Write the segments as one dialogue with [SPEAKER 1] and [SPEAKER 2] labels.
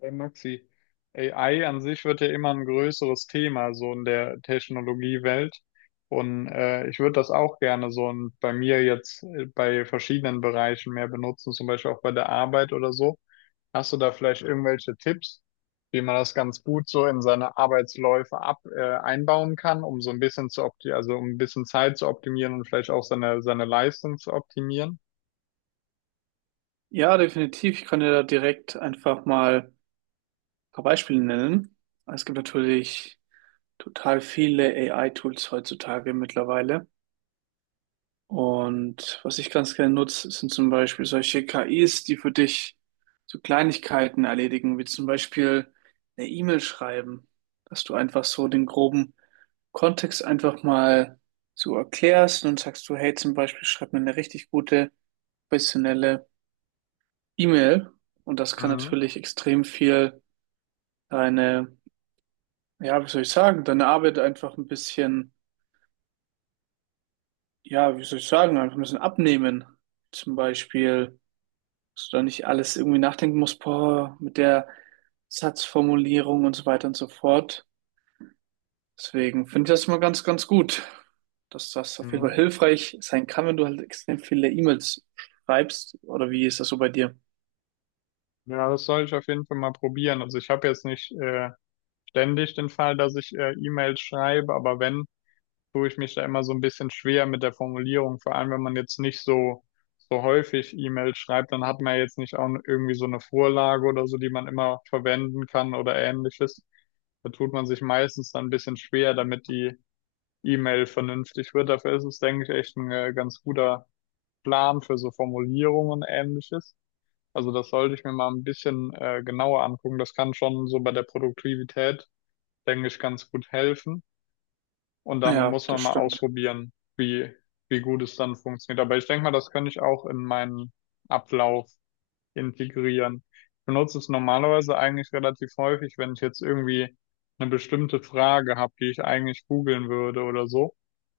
[SPEAKER 1] Hey Maxi, AI an sich wird ja immer ein größeres Thema so in der Technologiewelt und ich würde das auch gerne so und bei mir jetzt bei verschiedenen Bereichen mehr benutzen, zum Beispiel auch bei der Arbeit oder so. Hast du da vielleicht irgendwelche Tipps, wie man das ganz gut so in seine Arbeitsläufe ab einbauen kann, um so ein bisschen zu opti also um ein bisschen Zeit zu optimieren und vielleicht auch seine Leistung zu optimieren?
[SPEAKER 2] Ja, definitiv. Ich kann dir da direkt einfach mal ein paar Beispiele nennen. Es gibt natürlich total viele AI-Tools heutzutage mittlerweile. Und was ich ganz gerne nutze, sind zum Beispiel solche KIs, die für dich so Kleinigkeiten erledigen, wie zum Beispiel eine E-Mail schreiben, dass du einfach so den groben Kontext einfach mal so erklärst und sagst du, hey, zum Beispiel schreib mir eine richtig gute, professionelle E-Mail, und das kann
[SPEAKER 1] Mhm.
[SPEAKER 2] natürlich extrem viel deine, ja, wie soll ich sagen, deine Arbeit einfach ein bisschen, ja, wie soll ich sagen, einfach ein bisschen abnehmen. Zum Beispiel, dass du da nicht alles irgendwie nachdenken musst, boah, mit der Satzformulierung und so weiter und so fort. Deswegen finde ich das mal ganz, ganz gut, dass das auf jeden Fall
[SPEAKER 1] Mhm.
[SPEAKER 2] hilfreich sein kann, wenn du halt extrem viele E-Mails schreibst. Oder wie ist das so bei dir?
[SPEAKER 1] Ja, das soll ich auf jeden Fall mal probieren. Also ich habe jetzt nicht ständig den Fall, dass ich E-Mails schreibe, aber wenn, tue ich mich da immer so ein bisschen schwer mit der Formulierung. Vor allem, wenn man jetzt nicht so, so häufig E-Mails schreibt, dann hat man ja jetzt nicht auch irgendwie so eine Vorlage oder so, die man immer verwenden kann oder ähnliches. Da tut man sich meistens dann ein bisschen schwer, damit die E-Mail vernünftig wird. Dafür ist es, denke ich, echt ein ganz guter Plan für so Formulierungen und ähnliches. Also das sollte ich mir mal ein bisschen genauer angucken. Das kann schon so bei der Produktivität, denke ich, ganz gut helfen. Und dann
[SPEAKER 2] Ja,
[SPEAKER 1] muss man
[SPEAKER 2] das
[SPEAKER 1] mal
[SPEAKER 2] stimmt.
[SPEAKER 1] ausprobieren, wie, wie gut es dann funktioniert. Aber ich denke mal, das könnte ich auch in meinen Ablauf integrieren. Ich benutze es normalerweise eigentlich relativ häufig, wenn ich jetzt irgendwie eine bestimmte Frage habe, die ich eigentlich googeln würde oder so.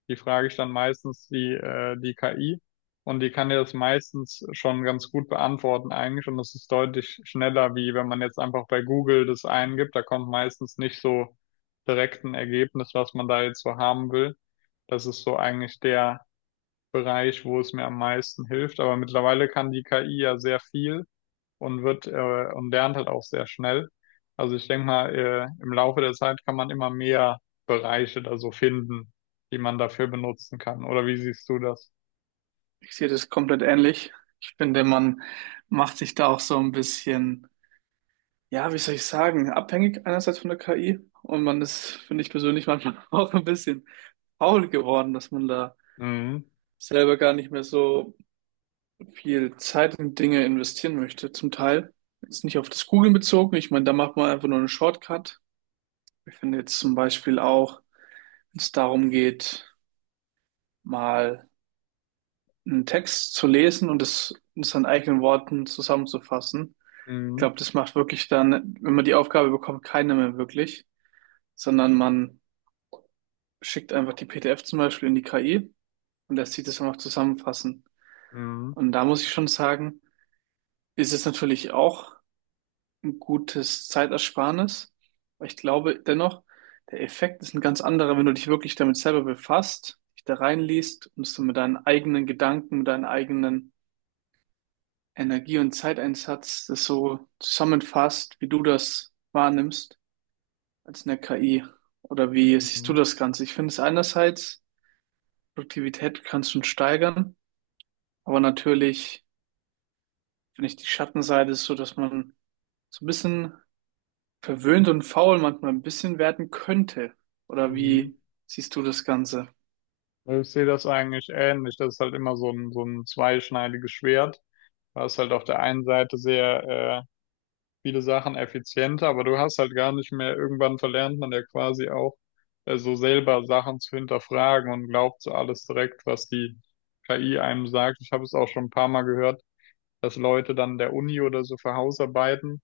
[SPEAKER 1] Die frage ich dann meistens die KI und die kann dir das meistens schon ganz gut beantworten eigentlich und das ist deutlich schneller, wie wenn man jetzt einfach bei Google das eingibt. Da kommt meistens nicht so direkt ein Ergebnis, was man da jetzt so haben will. Das ist so eigentlich der Bereich, wo es mir am meisten hilft. Aber mittlerweile kann die KI ja sehr viel und lernt halt auch sehr schnell. Also ich denke mal, im Laufe der Zeit kann man immer mehr Bereiche da so finden, die man dafür benutzen kann. Oder wie siehst du das?
[SPEAKER 2] Ich sehe das komplett ähnlich. Ich finde, man macht sich da auch so ein bisschen, ja, wie soll ich sagen, abhängig einerseits von der KI, und man ist, finde ich persönlich, manchmal auch ein bisschen faul geworden, dass man da
[SPEAKER 1] Mhm.
[SPEAKER 2] selber gar nicht mehr so viel Zeit in Dinge investieren möchte, zum Teil. Jetzt nicht auf das Googlen bezogen. Ich meine, da macht man einfach nur einen Shortcut. Ich finde jetzt zum Beispiel auch, wenn es darum geht, mal einen Text zu lesen und es in seinen eigenen Worten zusammenzufassen. Ich
[SPEAKER 1] Mhm.
[SPEAKER 2] glaube, das macht wirklich dann, wenn man die Aufgabe bekommt, keiner mehr wirklich, sondern man schickt einfach die PDF zum Beispiel in die KI und lässt sich das einfach zusammenfassen.
[SPEAKER 1] Mhm.
[SPEAKER 2] Und da muss ich schon sagen, ist es natürlich auch ein gutes Zeitersparnis. Aber ich glaube dennoch, der Effekt ist ein ganz anderer, wenn du dich wirklich damit selber befasst, dich da reinliest und es dann mit deinen eigenen Gedanken, mit deinen eigenen Energie- und Zeiteinsatz das so zusammenfasst, wie du das wahrnimmst, als eine KI. Oder wie siehst du
[SPEAKER 1] Mhm.
[SPEAKER 2] das Ganze? Ich finde es einerseits, Produktivität kannst du steigern, aber natürlich finde ich die Schattenseite ist so, dass man so ein bisschen verwöhnt und faul manchmal ein bisschen werden könnte. Oder
[SPEAKER 1] Mhm.
[SPEAKER 2] wie siehst du das Ganze?
[SPEAKER 1] Ich sehe das eigentlich ähnlich. Das ist halt immer so ein zweischneidiges Schwert. Da ist halt auf der einen Seite sehr äh, viele Sachen effizienter, aber du hast halt gar nicht mehr, irgendwann verlernt man ja quasi auch, so selber Sachen zu hinterfragen und glaubt so alles direkt, was die KI einem sagt. Ich habe es auch schon ein paar Mal gehört, dass Leute dann der Uni oder so für Hausarbeiten,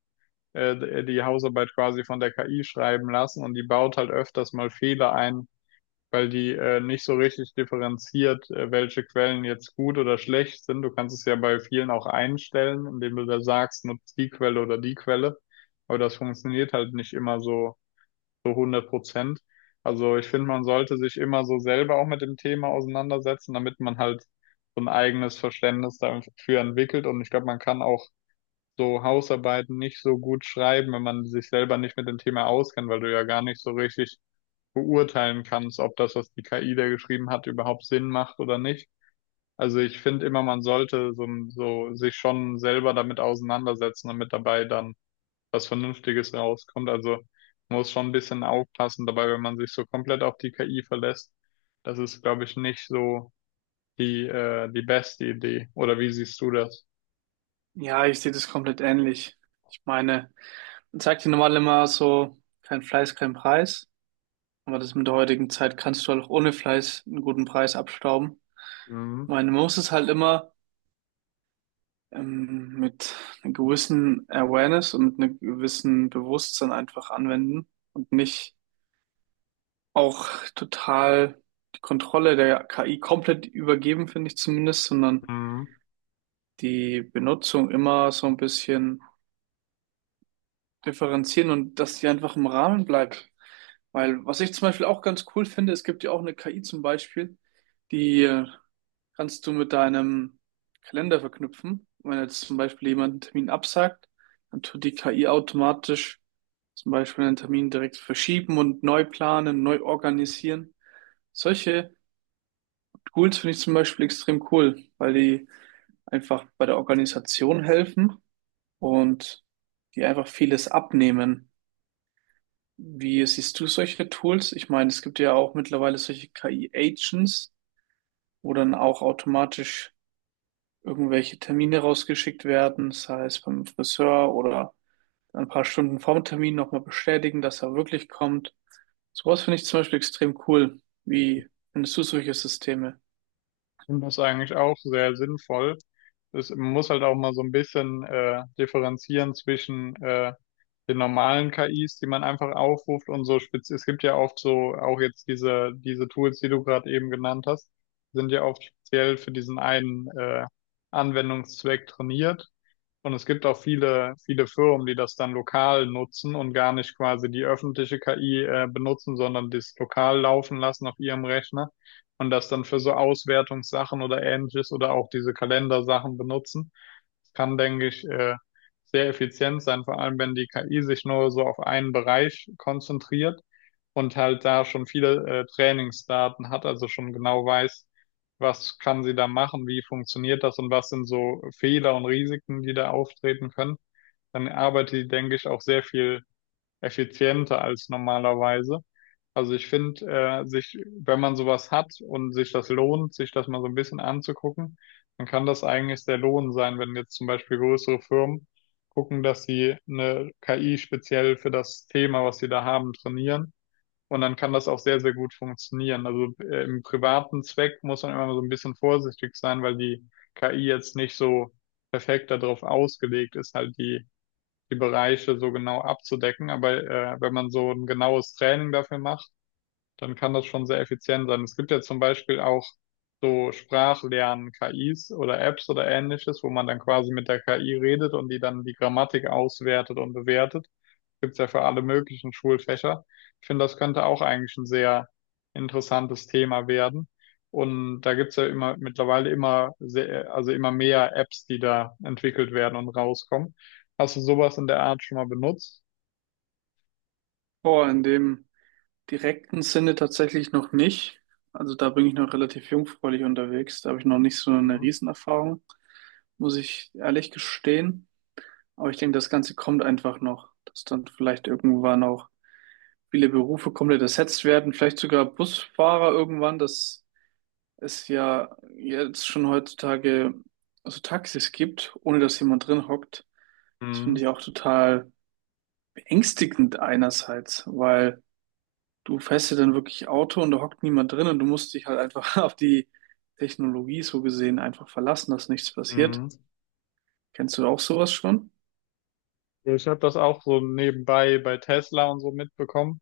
[SPEAKER 1] die Hausarbeit quasi von der KI schreiben lassen und die baut halt öfters mal Fehler ein, weil die nicht so richtig differenziert, welche Quellen jetzt gut oder schlecht sind. Du kannst es ja bei vielen auch einstellen, indem du da sagst, nutzt die Quelle oder die Quelle. Aber das funktioniert halt nicht immer so, so hundert Prozent. Also ich finde, man sollte sich immer so selber auch mit dem Thema auseinandersetzen, damit man halt so ein eigenes Verständnis dafür entwickelt. Und ich glaube, man kann auch so Hausarbeiten nicht so gut schreiben, wenn man sich selber nicht mit dem Thema auskennt, weil du ja gar nicht so richtig beurteilen kannst, ob das, was die KI da geschrieben hat, überhaupt Sinn macht oder nicht. Also ich finde immer, man sollte so sich schon selber damit auseinandersetzen, damit dabei dann was Vernünftiges rauskommt. Also man muss schon ein bisschen aufpassen dabei, wenn man sich so komplett auf die KI verlässt. Das ist, glaube ich, nicht so die beste Idee. Oder wie siehst du das?
[SPEAKER 2] Ja, ich sehe das komplett ähnlich. Ich meine, man sagt ja normal immer so, kein Fleiß, kein Preis. Aber das mit der heutigen Zeit kannst du halt auch ohne Fleiß einen guten Preis abstauben. Ich
[SPEAKER 1] Mhm.
[SPEAKER 2] meine, man muss es halt immer mit einer gewissen Awareness und mit einem gewissen Bewusstsein einfach anwenden und nicht auch total die Kontrolle der KI komplett übergeben, finde ich zumindest, sondern
[SPEAKER 1] Mhm.
[SPEAKER 2] die Benutzung immer so ein bisschen differenzieren, und dass die einfach im Rahmen bleibt. Weil was ich zum Beispiel auch ganz cool finde, es gibt ja auch eine KI zum Beispiel, die kannst du mit deinem Kalender verknüpfen. Wenn jetzt zum Beispiel jemand einen Termin absagt, dann tut die KI automatisch zum Beispiel einen Termin direkt verschieben und neu planen, neu organisieren. Solche Tools finde ich zum Beispiel extrem cool, weil die einfach bei der Organisation helfen und die einfach vieles abnehmen. Wie siehst du solche Tools? Ich meine, es gibt ja auch mittlerweile solche KI-Agents, wo dann auch automatisch irgendwelche Termine rausgeschickt werden, sei es beim Friseur oder ein paar Stunden vor dem Termin nochmal bestätigen, dass er wirklich kommt. Sowas finde ich zum Beispiel extrem cool. Wie findest du solche Systeme?
[SPEAKER 1] Und das ist eigentlich auch sehr sinnvoll. Man muss halt auch mal so ein bisschen differenzieren zwischen den normalen KIs, die man einfach aufruft und so spez es gibt ja oft so auch jetzt diese Tools, die du gerade eben genannt hast, sind ja oft speziell für diesen einen Anwendungszweck trainiert. Und es gibt auch viele, viele Firmen, die das dann lokal nutzen und gar nicht quasi die öffentliche KI benutzen, sondern das lokal laufen lassen auf ihrem Rechner und das dann für so Auswertungssachen oder ähnliches oder auch diese Kalendersachen benutzen. Das kann, denke ich, sehr effizient sein, vor allem wenn die KI sich nur so auf einen Bereich konzentriert und halt da schon viele Trainingsdaten hat, also schon genau weiß, was kann sie da machen, wie funktioniert das und was sind so Fehler und Risiken, die da auftreten können, dann arbeitet sie, denke ich, auch sehr viel effizienter als normalerweise. Also ich finde, wenn man sowas hat und sich das lohnt, sich das mal so ein bisschen anzugucken, dann kann das eigentlich der Lohn sein, wenn jetzt zum Beispiel größere Firmen gucken, dass sie eine KI speziell für das Thema, was sie da haben, trainieren und dann kann das auch sehr, sehr gut funktionieren. Also im privaten Zweck muss man immer so ein bisschen vorsichtig sein, weil die KI jetzt nicht so perfekt darauf ausgelegt ist, die Bereiche so genau abzudecken. Aber wenn man so ein genaues Training dafür macht, dann kann das schon sehr effizient sein. Es gibt ja zum Beispiel auch so Sprachlern-KIs oder Apps oder ähnliches, wo man dann quasi mit der KI redet und die dann die Grammatik auswertet und bewertet. Gibt es ja für alle möglichen Schulfächer. Ich finde, das könnte auch eigentlich ein sehr interessantes Thema werden. Und da gibt es ja immer mittlerweile immer sehr, also immer mehr Apps, die da entwickelt werden und rauskommen. Hast du sowas in der Art schon mal benutzt?
[SPEAKER 2] Boah, in dem direkten Sinne tatsächlich noch nicht. Also da bin ich noch relativ jungfräulich unterwegs. Da habe ich noch nicht so eine
[SPEAKER 1] Mhm.
[SPEAKER 2] Riesenerfahrung, muss ich ehrlich gestehen. Aber ich denke, das Ganze kommt einfach noch, dass dann vielleicht irgendwann auch viele Berufe komplett ersetzt werden, vielleicht sogar Busfahrer irgendwann, dass es ja jetzt schon heutzutage so Taxis gibt, ohne dass jemand drin hockt. Das
[SPEAKER 1] Mhm.
[SPEAKER 2] finde ich auch total beängstigend einerseits, weil du fährst ja dann wirklich Auto und da hockt niemand drin und du musst dich halt einfach auf die Technologie so gesehen einfach verlassen, dass nichts passiert.
[SPEAKER 1] Mhm.
[SPEAKER 2] Kennst du auch sowas schon?
[SPEAKER 1] Ich habe das auch so nebenbei bei Tesla und so mitbekommen.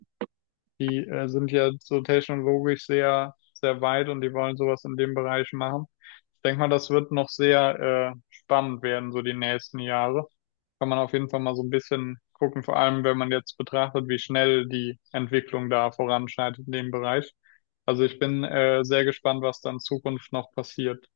[SPEAKER 1] Die sind ja so technologisch sehr, sehr weit und die wollen sowas in dem Bereich machen. Ich denke mal, das wird noch sehr spannend werden, so die nächsten Jahre. Kann man auf jeden Fall mal so ein bisschen gucken, vor allem wenn man jetzt betrachtet, wie schnell die Entwicklung da voranschreitet in dem Bereich. Also ich bin sehr gespannt, was da in Zukunft noch passiert.